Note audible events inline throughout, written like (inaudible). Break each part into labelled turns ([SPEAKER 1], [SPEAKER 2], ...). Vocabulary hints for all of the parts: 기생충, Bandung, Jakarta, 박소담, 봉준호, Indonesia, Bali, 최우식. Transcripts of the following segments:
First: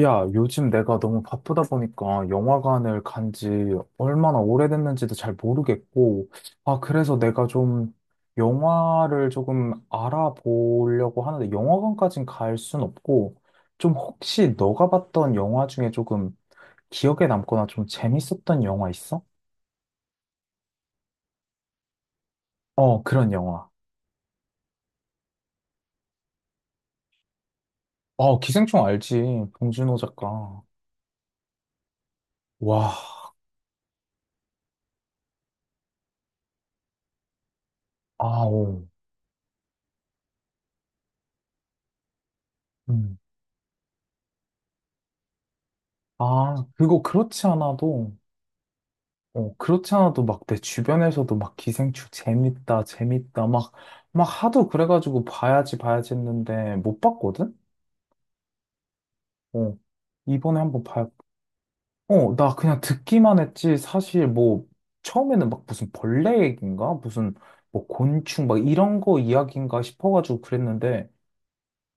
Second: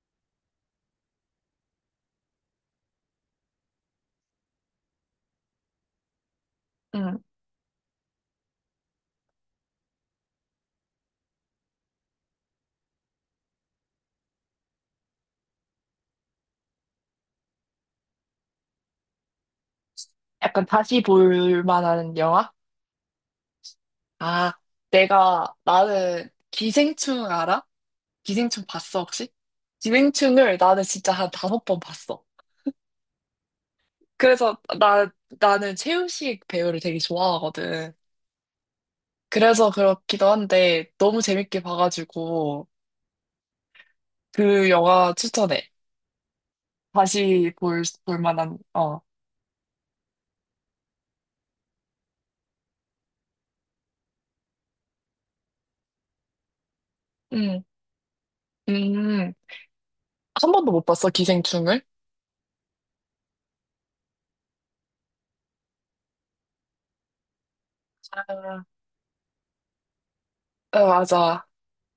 [SPEAKER 1] 야, 요즘 내가 너무 바쁘다 보니까 영화관을 간지 얼마나 오래됐는지도 잘 모르겠고, 아, 그래서
[SPEAKER 2] 음,
[SPEAKER 1] 내가 좀 영화를 조금 알아보려고 하는데, 영화관까진 갈 순 없고, 좀 혹시 너가 봤던 영화 중에 조금 기억에 남거나 좀 재밌었던 영화 있어?
[SPEAKER 2] 약간 다시 볼 만한 영화?
[SPEAKER 1] 어, 그런 영화.
[SPEAKER 2] 아, 나는 기생충 알아?
[SPEAKER 1] 어,
[SPEAKER 2] 기생충
[SPEAKER 1] 기생충
[SPEAKER 2] 봤어,
[SPEAKER 1] 알지?
[SPEAKER 2] 혹시?
[SPEAKER 1] 봉준호
[SPEAKER 2] 기생충을
[SPEAKER 1] 작가.
[SPEAKER 2] 나는 진짜 한 5번 봤어.
[SPEAKER 1] 와,
[SPEAKER 2] 그래서 나는 최우식 배우를 되게 좋아하거든.
[SPEAKER 1] 아오.
[SPEAKER 2] 그래서 그렇기도 한데 너무 재밌게 봐가지고
[SPEAKER 1] 음.
[SPEAKER 2] 그 영화 추천해.
[SPEAKER 1] 아, 그거 그렇지
[SPEAKER 2] 다시
[SPEAKER 1] 않아도.
[SPEAKER 2] 볼 만한, 어.
[SPEAKER 1] 어, 그렇지 않아도 막 내 주변에서도 막 기생충 재밌다, 재밌다, 막, 막 하도 그래가지고 봐야지, 봐야지 했는데 못 봤거든?
[SPEAKER 2] 음, 음.
[SPEAKER 1] 어,
[SPEAKER 2] 한
[SPEAKER 1] 이번에
[SPEAKER 2] 번도
[SPEAKER 1] 한번
[SPEAKER 2] 못
[SPEAKER 1] 봐야,
[SPEAKER 2] 봤어, 기생충을?
[SPEAKER 1] 어, 나 그냥 듣기만 했지. 사실 뭐, 처음에는 막 무슨 벌레 얘기인가? 무슨 뭐
[SPEAKER 2] 아,
[SPEAKER 1] 곤충 막 이런 거 이야기인가 싶어가지고
[SPEAKER 2] 어,
[SPEAKER 1] 그랬는데
[SPEAKER 2] 맞아,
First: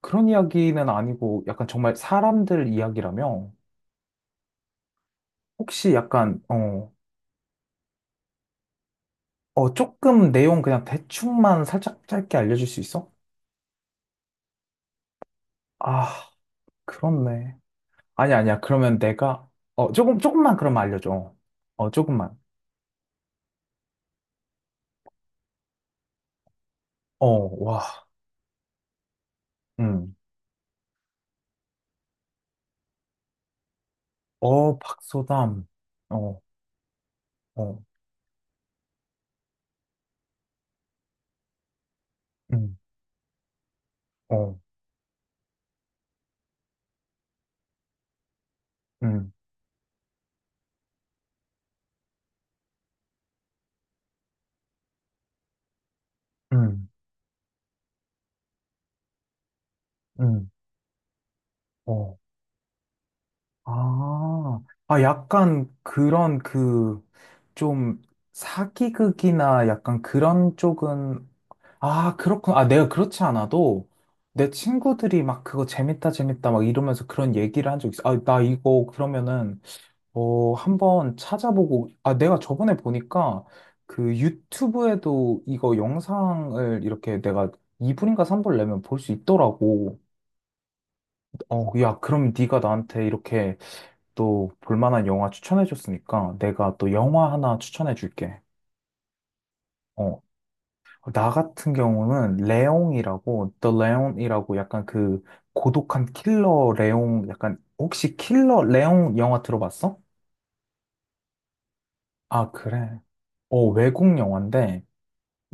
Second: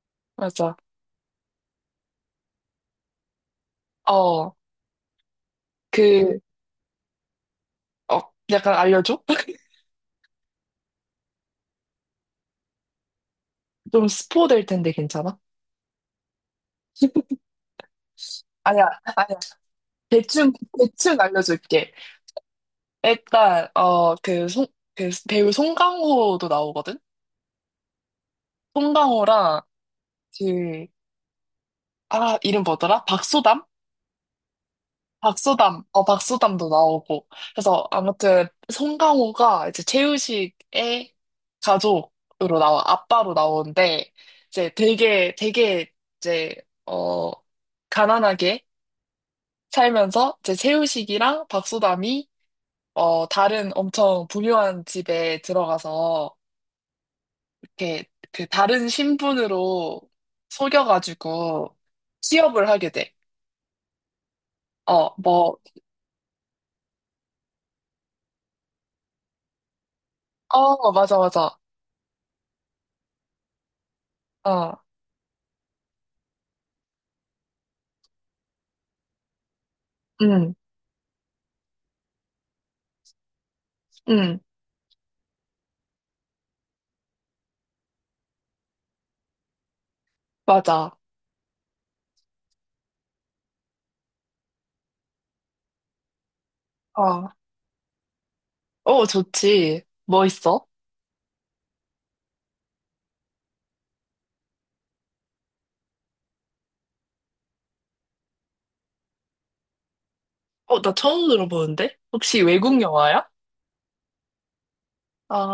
[SPEAKER 1] 그런
[SPEAKER 2] 맞아.
[SPEAKER 1] 이야기는 아니고 약간 정말 사람들 이야기라며?
[SPEAKER 2] 어,
[SPEAKER 1] 혹시
[SPEAKER 2] 그,
[SPEAKER 1] 약간, 어,
[SPEAKER 2] 어, 약간 알려줘? (laughs)
[SPEAKER 1] 어, 조금 내용 그냥 대충만 살짝 짧게 알려줄 수 있어?
[SPEAKER 2] 좀 스포 될 텐데 괜찮아?
[SPEAKER 1] 아. 그렇네. 아니, 아니야.
[SPEAKER 2] 아니야,
[SPEAKER 1] 그러면
[SPEAKER 2] 아니야.
[SPEAKER 1] 내가, 어, 조금,
[SPEAKER 2] 대충,
[SPEAKER 1] 조금만 그럼
[SPEAKER 2] 대충
[SPEAKER 1] 알려줘. 어,
[SPEAKER 2] 알려줄게.
[SPEAKER 1] 조금만.
[SPEAKER 2] 일단, 그 배우 송강호도 나오거든?
[SPEAKER 1] 어, 와,
[SPEAKER 2] 송강호랑
[SPEAKER 1] 음.
[SPEAKER 2] 그, 이름 뭐더라? 박소담?
[SPEAKER 1] 어, 박소담. 어,
[SPEAKER 2] 박소담도 나오고.
[SPEAKER 1] 어,
[SPEAKER 2] 그래서 아무튼 송강호가 이제 최우식의 가족으로
[SPEAKER 1] 음,
[SPEAKER 2] 나와, 아빠로 나오는데,
[SPEAKER 1] 어,
[SPEAKER 2] 이제 되게, 이제, 어, 가난하게,
[SPEAKER 1] 음,
[SPEAKER 2] 살면서 제 채우식이랑 박소담이 다른 엄청 부유한 집에 들어가서
[SPEAKER 1] 음,
[SPEAKER 2] 이렇게 그 다른 신분으로
[SPEAKER 1] 음,
[SPEAKER 2] 속여가지고
[SPEAKER 1] 어.
[SPEAKER 2] 취업을 하게 돼.
[SPEAKER 1] 아, 아,
[SPEAKER 2] 어, 뭐,
[SPEAKER 1] 약간 그런 그, 좀, 사기극이나 약간 그런
[SPEAKER 2] 어, 맞아,
[SPEAKER 1] 쪽은,
[SPEAKER 2] 맞아.
[SPEAKER 1] 아, 그렇구나. 아, 내가 그렇지 않아도, 내
[SPEAKER 2] 어,
[SPEAKER 1] 친구들이 막 그거 재밌다, 재밌다, 막 이러면서 그런 얘기를 한 적 있어. 아, 나 이거 그러면은, 어,
[SPEAKER 2] 응,
[SPEAKER 1] 한번 찾아보고, 아, 내가 저번에 보니까 그
[SPEAKER 2] 응,
[SPEAKER 1] 유튜브에도 이거 영상을 이렇게 내가 2분인가 3분 내면 볼 수 있더라고.
[SPEAKER 2] 맞아.
[SPEAKER 1] 어, 야, 그럼 네가 나한테 이렇게 또 볼만한 영화 추천해줬으니까 내가 또
[SPEAKER 2] 어,
[SPEAKER 1] 영화 하나 추천해줄게.
[SPEAKER 2] 어, 좋지.
[SPEAKER 1] 어,
[SPEAKER 2] 뭐 있어?
[SPEAKER 1] 나 같은 경우는 레옹이라고, The Leon이라고 약간 그 고독한 킬러 레옹, 약간 혹시 킬러 레옹 영화 들어봤어?
[SPEAKER 2] 어, 나 처음 들어보는데? 혹시
[SPEAKER 1] 아,
[SPEAKER 2] 외국
[SPEAKER 1] 그래.
[SPEAKER 2] 영화야?
[SPEAKER 1] 어, 외국 영화인데,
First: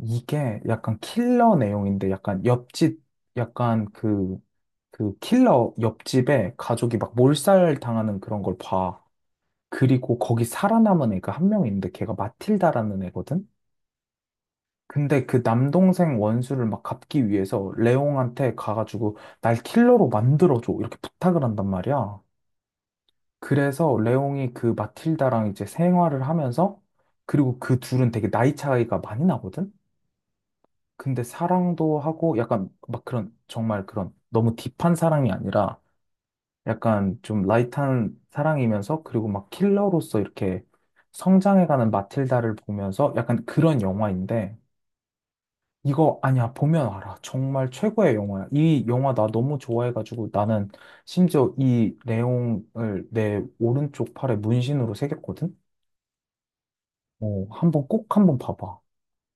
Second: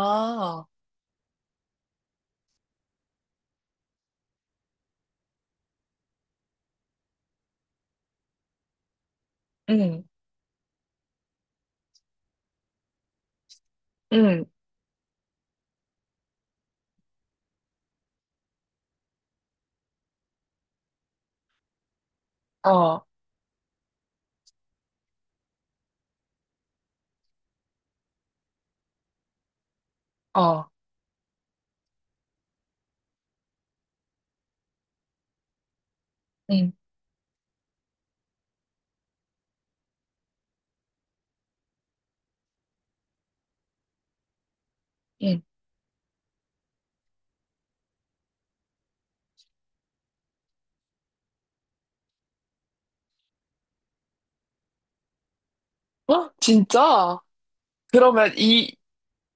[SPEAKER 1] 이게 약간 킬러 내용인데 약간 옆집 약간 그 킬러 옆집에 가족이 막 몰살 당하는 그런 걸 봐.
[SPEAKER 2] 응,
[SPEAKER 1] 그리고 거기 살아남은 애가 한 명 있는데 걔가 마틸다라는 애거든.
[SPEAKER 2] 응,
[SPEAKER 1] 근데 그 남동생 원수를 막 갚기 위해서 레옹한테 가가지고 날 킬러로 만들어줘 이렇게 부탁을 한단 말이야.
[SPEAKER 2] 어,
[SPEAKER 1] 그래서 레옹이 그 마틸다랑 이제 생활을 하면서 그리고 그 둘은 되게 나이 차이가 많이 나거든.
[SPEAKER 2] 어,
[SPEAKER 1] 근데 사랑도 하고 약간 막 그런 정말 그런 너무 딥한 사랑이 아니라
[SPEAKER 2] 응,
[SPEAKER 1] 약간 좀 라이트한 사랑이면서 그리고 막 킬러로서 이렇게 성장해가는 마틸다를 보면서 약간 그런 영화인데
[SPEAKER 2] 응.
[SPEAKER 1] 이거 아니야 보면 알아. 정말 최고의 영화야. 이 영화 나 너무 좋아해가지고 나는 심지어 이 레옹을 내 오른쪽 팔에 문신으로 새겼거든.
[SPEAKER 2] 어? 진짜?
[SPEAKER 1] 어, 한번 꼭
[SPEAKER 2] 그러면
[SPEAKER 1] 한번 봐봐.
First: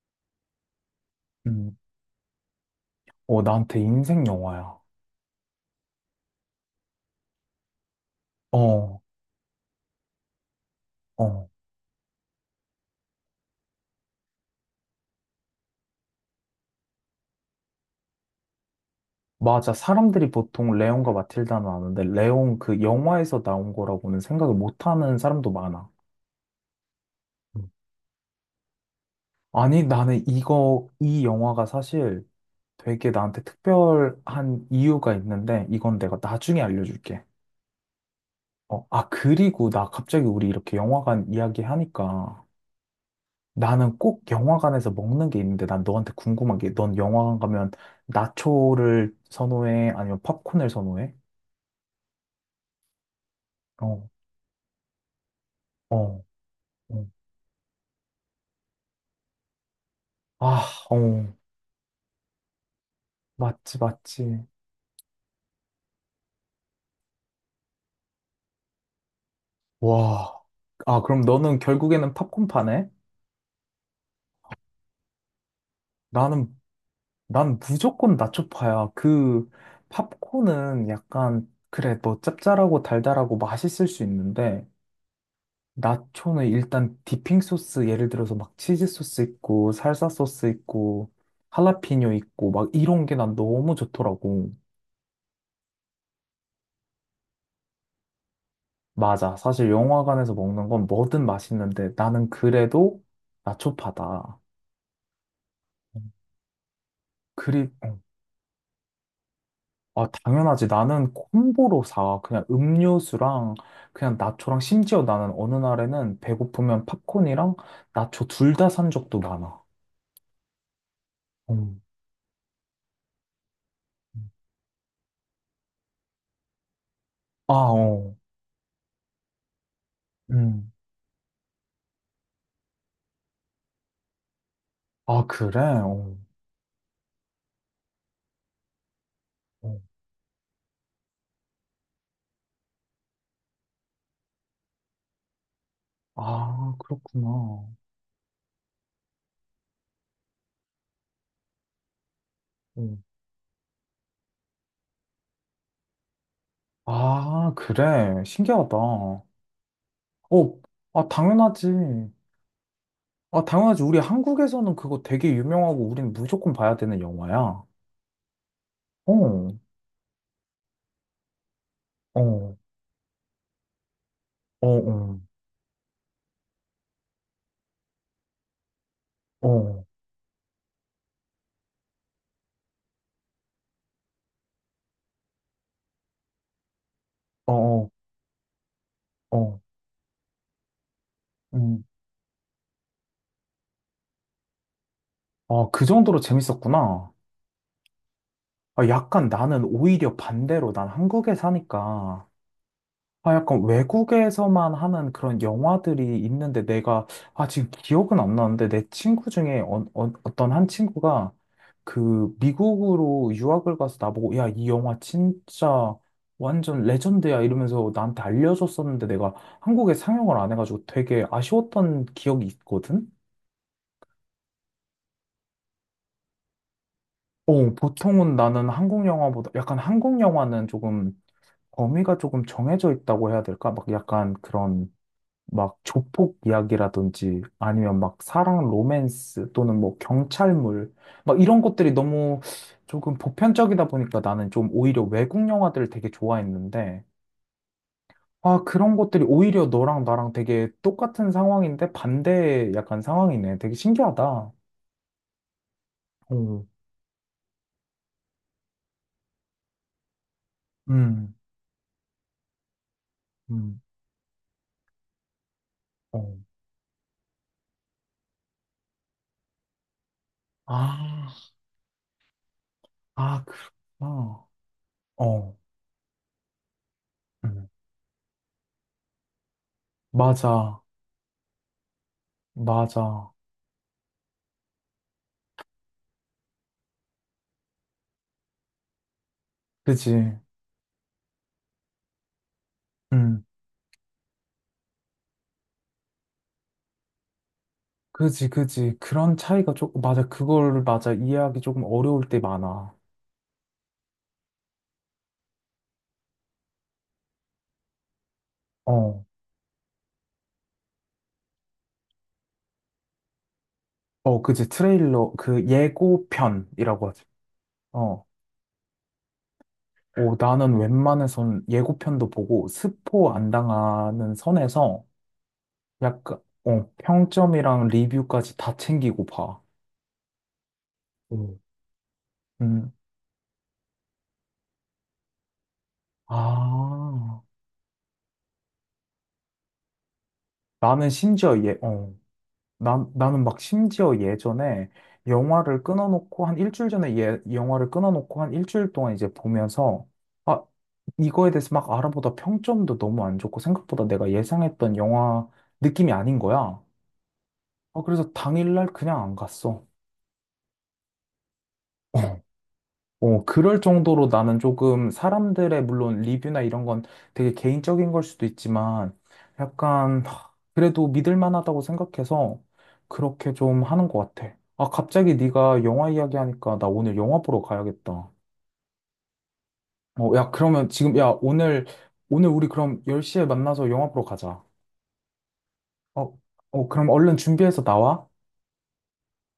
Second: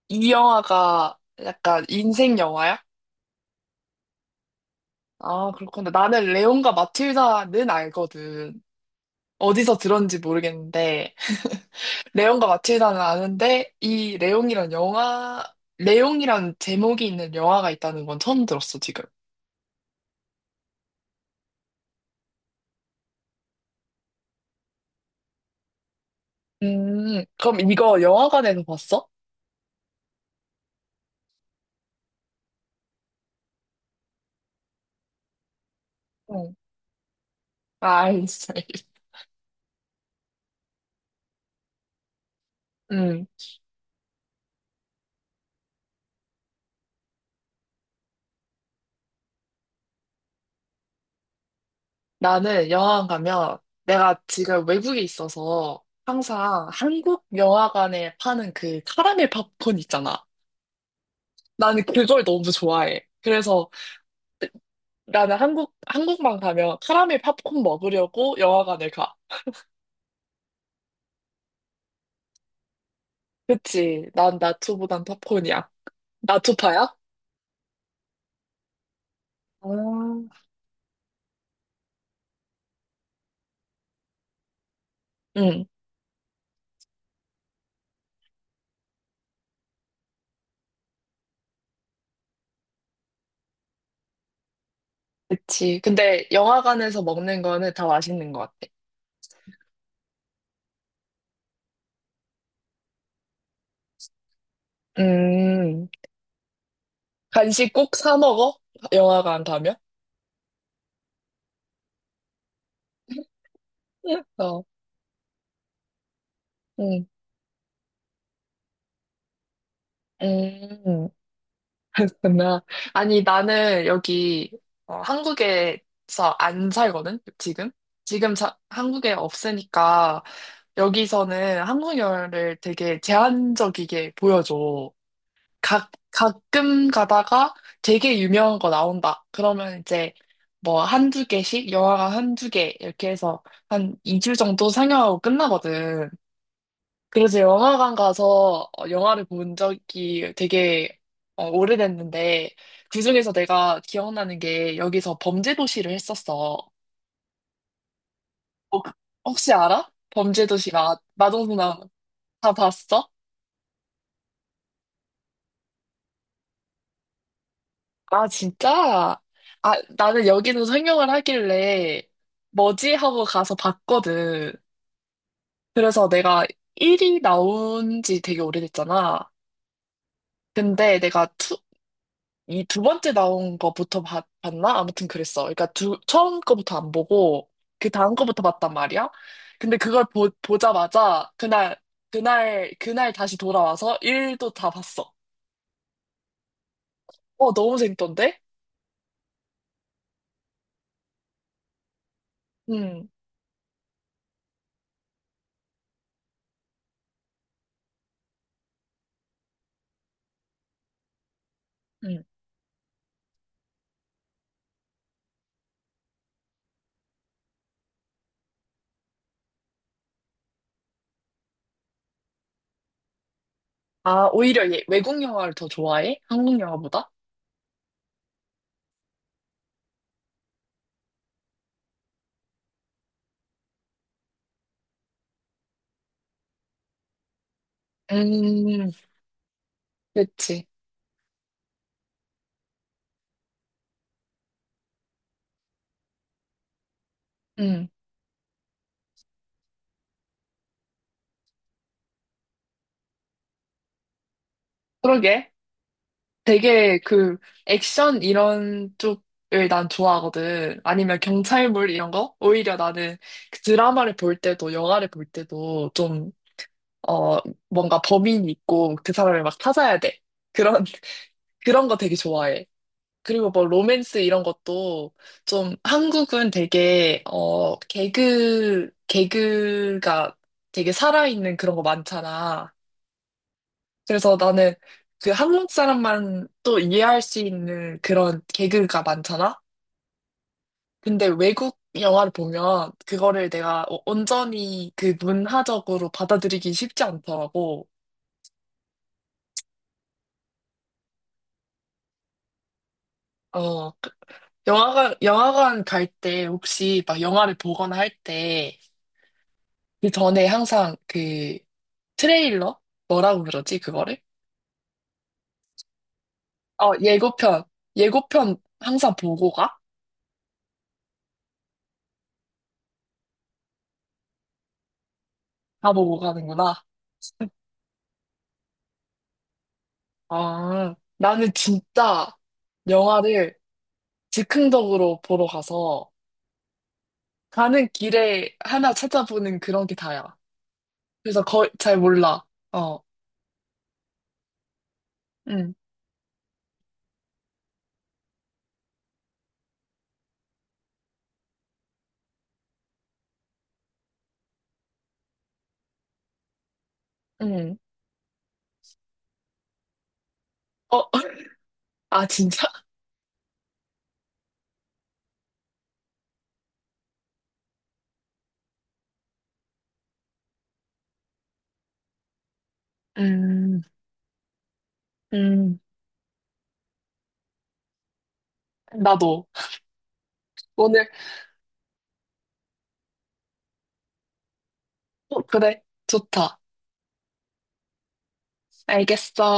[SPEAKER 2] 이 영화가
[SPEAKER 1] 음.
[SPEAKER 2] 약간 인생 영화야?
[SPEAKER 1] 어, 나한테 인생 영화야.
[SPEAKER 2] 아, 그렇구나. 나는 레온과 마틸다는 알거든.
[SPEAKER 1] 어,
[SPEAKER 2] 어디서 들었는지 모르겠는데,
[SPEAKER 1] 어.
[SPEAKER 2] 레온과 마틸다는 아는데, 이 레온이란 영화, 레온이란 제목이 있는 영화가 있다는 건 처음 들었어, 지금.
[SPEAKER 1] 맞아. 사람들이 보통 레온과 마틸다는 아는데 레온 그 영화에서 나온 거라고는 생각을 못 하는 사람도 많아.
[SPEAKER 2] 그럼
[SPEAKER 1] 음.
[SPEAKER 2] 이거 영화관에서 봤어?
[SPEAKER 1] 아니, 나는 이거, 이 영화가 사실 되게 나한테 특별한 이유가 있는데, 이건 내가
[SPEAKER 2] 응.
[SPEAKER 1] 나중에 알려줄게.
[SPEAKER 2] 아, 알겠어.
[SPEAKER 1] 어, 아, 그리고 나 갑자기 우리 이렇게 영화관 이야기 하니까
[SPEAKER 2] 음,
[SPEAKER 1] 나는 꼭 영화관에서 먹는 게 있는데, 난 너한테 궁금한 게, 넌 영화관 가면 나초를 선호해? 아니면 popcorn을 선호해?
[SPEAKER 2] 나는 영화관 가면
[SPEAKER 1] 어,
[SPEAKER 2] 내가 지금 외국에 있어서
[SPEAKER 1] 어,
[SPEAKER 2] 항상
[SPEAKER 1] 어.
[SPEAKER 2] 한국 영화관에 파는 그 카라멜 팝콘 있잖아.
[SPEAKER 1] 아, 어.
[SPEAKER 2] 나는 그걸 너무 좋아해. 그래서
[SPEAKER 1] 맞지, 맞지.
[SPEAKER 2] 나는 한국만 가면 카라멜 팝콘 먹으려고 영화관을 가.
[SPEAKER 1] 와. 아, 그럼 너는 결국에는 팝콘파네?
[SPEAKER 2] 그치. 난 나초보단 팝콘이야.
[SPEAKER 1] 나는,
[SPEAKER 2] 나초파야?
[SPEAKER 1] 난 무조건 나초파야. 그,
[SPEAKER 2] 아.
[SPEAKER 1] 팝콘은 약간, 그래, 너 짭짤하고 달달하고 맛있을 수 있는데,
[SPEAKER 2] 응,
[SPEAKER 1] 나초는 일단 디핑 소스, 예를 들어서 막 치즈 소스 있고, 살사 소스 있고, 할라피뇨 있고, 막 이런 게 난 너무 좋더라고.
[SPEAKER 2] 그치. 근데 영화관에서 먹는 거는 다 맛있는 것 같아.
[SPEAKER 1] 맞아. 사실 영화관에서 먹는 건 뭐든 맛있는데, 나는 그래도 나초파다.
[SPEAKER 2] 음,
[SPEAKER 1] 그리,
[SPEAKER 2] 간식 꼭
[SPEAKER 1] 어.
[SPEAKER 2] 사 먹어? 영화관 가면?
[SPEAKER 1] 아, 당연하지. 나는 콤보로 사. 그냥 음료수랑 그냥
[SPEAKER 2] 응.
[SPEAKER 1] 나초랑
[SPEAKER 2] 어,
[SPEAKER 1] 심지어 나는 어느 날에는 배고프면
[SPEAKER 2] 응,
[SPEAKER 1] 팝콘이랑 나초 둘 다 산 적도 많아.
[SPEAKER 2] 음.
[SPEAKER 1] 음.
[SPEAKER 2] 그렇구나. 아니, 나는 여기 한국에서 안 살거든,
[SPEAKER 1] 아,
[SPEAKER 2] 지금?
[SPEAKER 1] 어.
[SPEAKER 2] 지금 한국에 없으니까
[SPEAKER 1] 음.
[SPEAKER 2] 여기서는 한국어를 되게 제한적이게 보여줘.
[SPEAKER 1] 아, 그래? 어.
[SPEAKER 2] 가끔 가다가 되게 유명한 거 나온다.
[SPEAKER 1] 어.
[SPEAKER 2] 그러면 이제 뭐 한두 개씩, 영화가 한두 개 이렇게 해서 한 2주 정도 상영하고 끝나거든.
[SPEAKER 1] 아, 그렇구나.
[SPEAKER 2] 그래서
[SPEAKER 1] 어.
[SPEAKER 2] 영화관 가서 영화를 본 적이 되게 오래됐는데, 그중에서 내가 기억나는 게 여기서 범죄도시를 했었어.
[SPEAKER 1] 아, 그래. 신기하다.
[SPEAKER 2] 어, 그-
[SPEAKER 1] 어,
[SPEAKER 2] 혹시 알아? 범죄도시가
[SPEAKER 1] 아, 당연하지.
[SPEAKER 2] 마동석나 다 봤어?
[SPEAKER 1] 아, 당연하지. 우리 한국에서는 그거 되게 유명하고 우린 무조건 봐야 되는 영화야. 어,
[SPEAKER 2] 아, 진짜? 아, 나는 여기는 상영을 하길래
[SPEAKER 1] 어,
[SPEAKER 2] 뭐지 하고 가서 봤거든.
[SPEAKER 1] 어, 어,
[SPEAKER 2] 그래서 내가 1이 나온 지 되게 오래됐잖아.
[SPEAKER 1] 어,
[SPEAKER 2] 근데 내가 이 두 번째 나온 거부터 나 아무튼 그랬어. 그러니까 처음 거부터 안 보고
[SPEAKER 1] 어, 어.
[SPEAKER 2] 그 다음 거부터 봤단 말이야.
[SPEAKER 1] 어.
[SPEAKER 2] 근데 그걸 보자마자 그날
[SPEAKER 1] 음.
[SPEAKER 2] 그날 그날 다시 돌아와서 일도 다 봤어.
[SPEAKER 1] 아, 그 정도로 재밌었구나.
[SPEAKER 2] 어, 너무 재밌던데?
[SPEAKER 1] 아, 약간 나는 오히려 반대로 난 한국에 사니까,
[SPEAKER 2] 음,
[SPEAKER 1] 아, 약간 외국에서만 하는 그런 영화들이 있는데 내가, 아, 지금 기억은 안 나는데 내 친구 중에 어, 어, 어떤 한 친구가
[SPEAKER 2] 음.
[SPEAKER 1] 그 미국으로 유학을 가서 나보고, 야, 이 영화 진짜 완전 레전드야 이러면서 나한테 알려줬었는데 내가 한국에 상영을 안 해가지고 되게 아쉬웠던 기억이 있거든?
[SPEAKER 2] 아, 오히려 얘 외국 영화를 더 좋아해? 한국 영화보다?
[SPEAKER 1] 어, 보통은 나는 한국 영화보다 약간 한국 영화는 조금 범위가 조금 정해져 있다고 해야 될까? 막 약간 그런 막 조폭 이야기라든지 아니면 막 사랑
[SPEAKER 2] 음,
[SPEAKER 1] 로맨스 또는 뭐
[SPEAKER 2] 그치.
[SPEAKER 1] 경찰물 막 이런 것들이 너무 조금 보편적이다 보니까 나는 좀 오히려 외국 영화들을 되게 좋아했는데
[SPEAKER 2] 음,
[SPEAKER 1] 아, 그런 것들이 오히려 너랑 나랑 되게 똑같은 상황인데 반대의 약간 상황이네. 되게 신기하다.
[SPEAKER 2] 그러게.
[SPEAKER 1] 어,
[SPEAKER 2] 되게 그 액션 이런 쪽을 난 좋아하거든. 아니면
[SPEAKER 1] 음,
[SPEAKER 2] 경찰물 이런 거? 오히려 나는 그
[SPEAKER 1] 음,
[SPEAKER 2] 드라마를 볼 때도 영화를 볼 때도 좀,
[SPEAKER 1] 어.
[SPEAKER 2] 어, 뭔가 범인이 있고 그 사람을 막 찾아야 돼. 그런,
[SPEAKER 1] 아.
[SPEAKER 2] (laughs) 그런 거 되게 좋아해.
[SPEAKER 1] 아,
[SPEAKER 2] 그리고 뭐 로맨스 이런
[SPEAKER 1] 그렇구나.
[SPEAKER 2] 것도
[SPEAKER 1] 어,
[SPEAKER 2] 좀 한국은 되게,
[SPEAKER 1] 음.
[SPEAKER 2] 개그가
[SPEAKER 1] 맞아,
[SPEAKER 2] 되게 살아있는 그런 거 많잖아.
[SPEAKER 1] 맞아.
[SPEAKER 2] 그래서 나는 그 한국 사람만 또 이해할 수 있는 그런 개그가 많잖아?
[SPEAKER 1] 그지,
[SPEAKER 2] 근데 외국 영화를 보면
[SPEAKER 1] 음,
[SPEAKER 2] 그거를 내가 온전히 그 문화적으로 받아들이기 쉽지 않더라고.
[SPEAKER 1] 그지, 그지. 그런 차이가 조금, 맞아. 그걸, 맞아. 이해하기 조금 어려울 때 많아.
[SPEAKER 2] 어, 영화관 갈 때 혹시 막 영화를 보거나 할 때
[SPEAKER 1] 어,
[SPEAKER 2] 그 전에 항상 그 트레일러? 뭐라고 그러지, 그거를?
[SPEAKER 1] 어, 그지. 트레일러, 그
[SPEAKER 2] 어,
[SPEAKER 1] 예고편이라고 하지.
[SPEAKER 2] 예고편.
[SPEAKER 1] 어,
[SPEAKER 2] 예고편 항상 보고 가?
[SPEAKER 1] 오, 나는 웬만해선 예고편도 보고 스포 안 당하는 선에서
[SPEAKER 2] 다 보고
[SPEAKER 1] 약간,
[SPEAKER 2] 가는구나.
[SPEAKER 1] 어, 평점이랑 리뷰까지 다 챙기고 봐.
[SPEAKER 2] 아, 나는
[SPEAKER 1] 음.
[SPEAKER 2] 진짜
[SPEAKER 1] 음,
[SPEAKER 2] 영화를 즉흥적으로 보러 가서
[SPEAKER 1] 아,
[SPEAKER 2] 가는 길에 하나 찾아보는 그런 게 다야.
[SPEAKER 1] 나는
[SPEAKER 2] 그래서
[SPEAKER 1] 심지어
[SPEAKER 2] 거의
[SPEAKER 1] 예,
[SPEAKER 2] 잘
[SPEAKER 1] 어.
[SPEAKER 2] 몰라. 어,
[SPEAKER 1] 난, 나는 막 심지어 예전에
[SPEAKER 2] 응,
[SPEAKER 1] 영화를 끊어놓고 한 일주일 전에 예, 영화를 끊어놓고 한 일주일 동안 이제 보면서 아, 이거에 대해서 막 알아보다 평점도 너무 안 좋고 생각보다 내가 예상했던 영화 느낌이 아닌 거야.
[SPEAKER 2] 응.
[SPEAKER 1] 아, 그래서 당일날 그냥 안 갔어.
[SPEAKER 2] 어, (laughs) 아,
[SPEAKER 1] (laughs)
[SPEAKER 2] 진짜?
[SPEAKER 1] 어, 그럴 정도로 나는 조금 사람들의 물론 리뷰나 이런 건 되게 개인적인 걸 수도 있지만 약간 하, 그래도 믿을 만하다고 생각해서 그렇게 좀
[SPEAKER 2] 음,
[SPEAKER 1] 하는 것 같아. 아, 갑자기
[SPEAKER 2] 음,
[SPEAKER 1] 네가 영화 이야기하니까 나 오늘 영화 보러 가야겠다.
[SPEAKER 2] 나도.
[SPEAKER 1] 어, 야, 그러면
[SPEAKER 2] 오늘,
[SPEAKER 1] 지금 야, 오늘 오늘 우리 그럼 10시에 만나서 영화 보러 가자.
[SPEAKER 2] 어, 그래,
[SPEAKER 1] 어,
[SPEAKER 2] 좋다.
[SPEAKER 1] 어, 그럼 얼른 준비해서 나와.
[SPEAKER 2] 알겠어.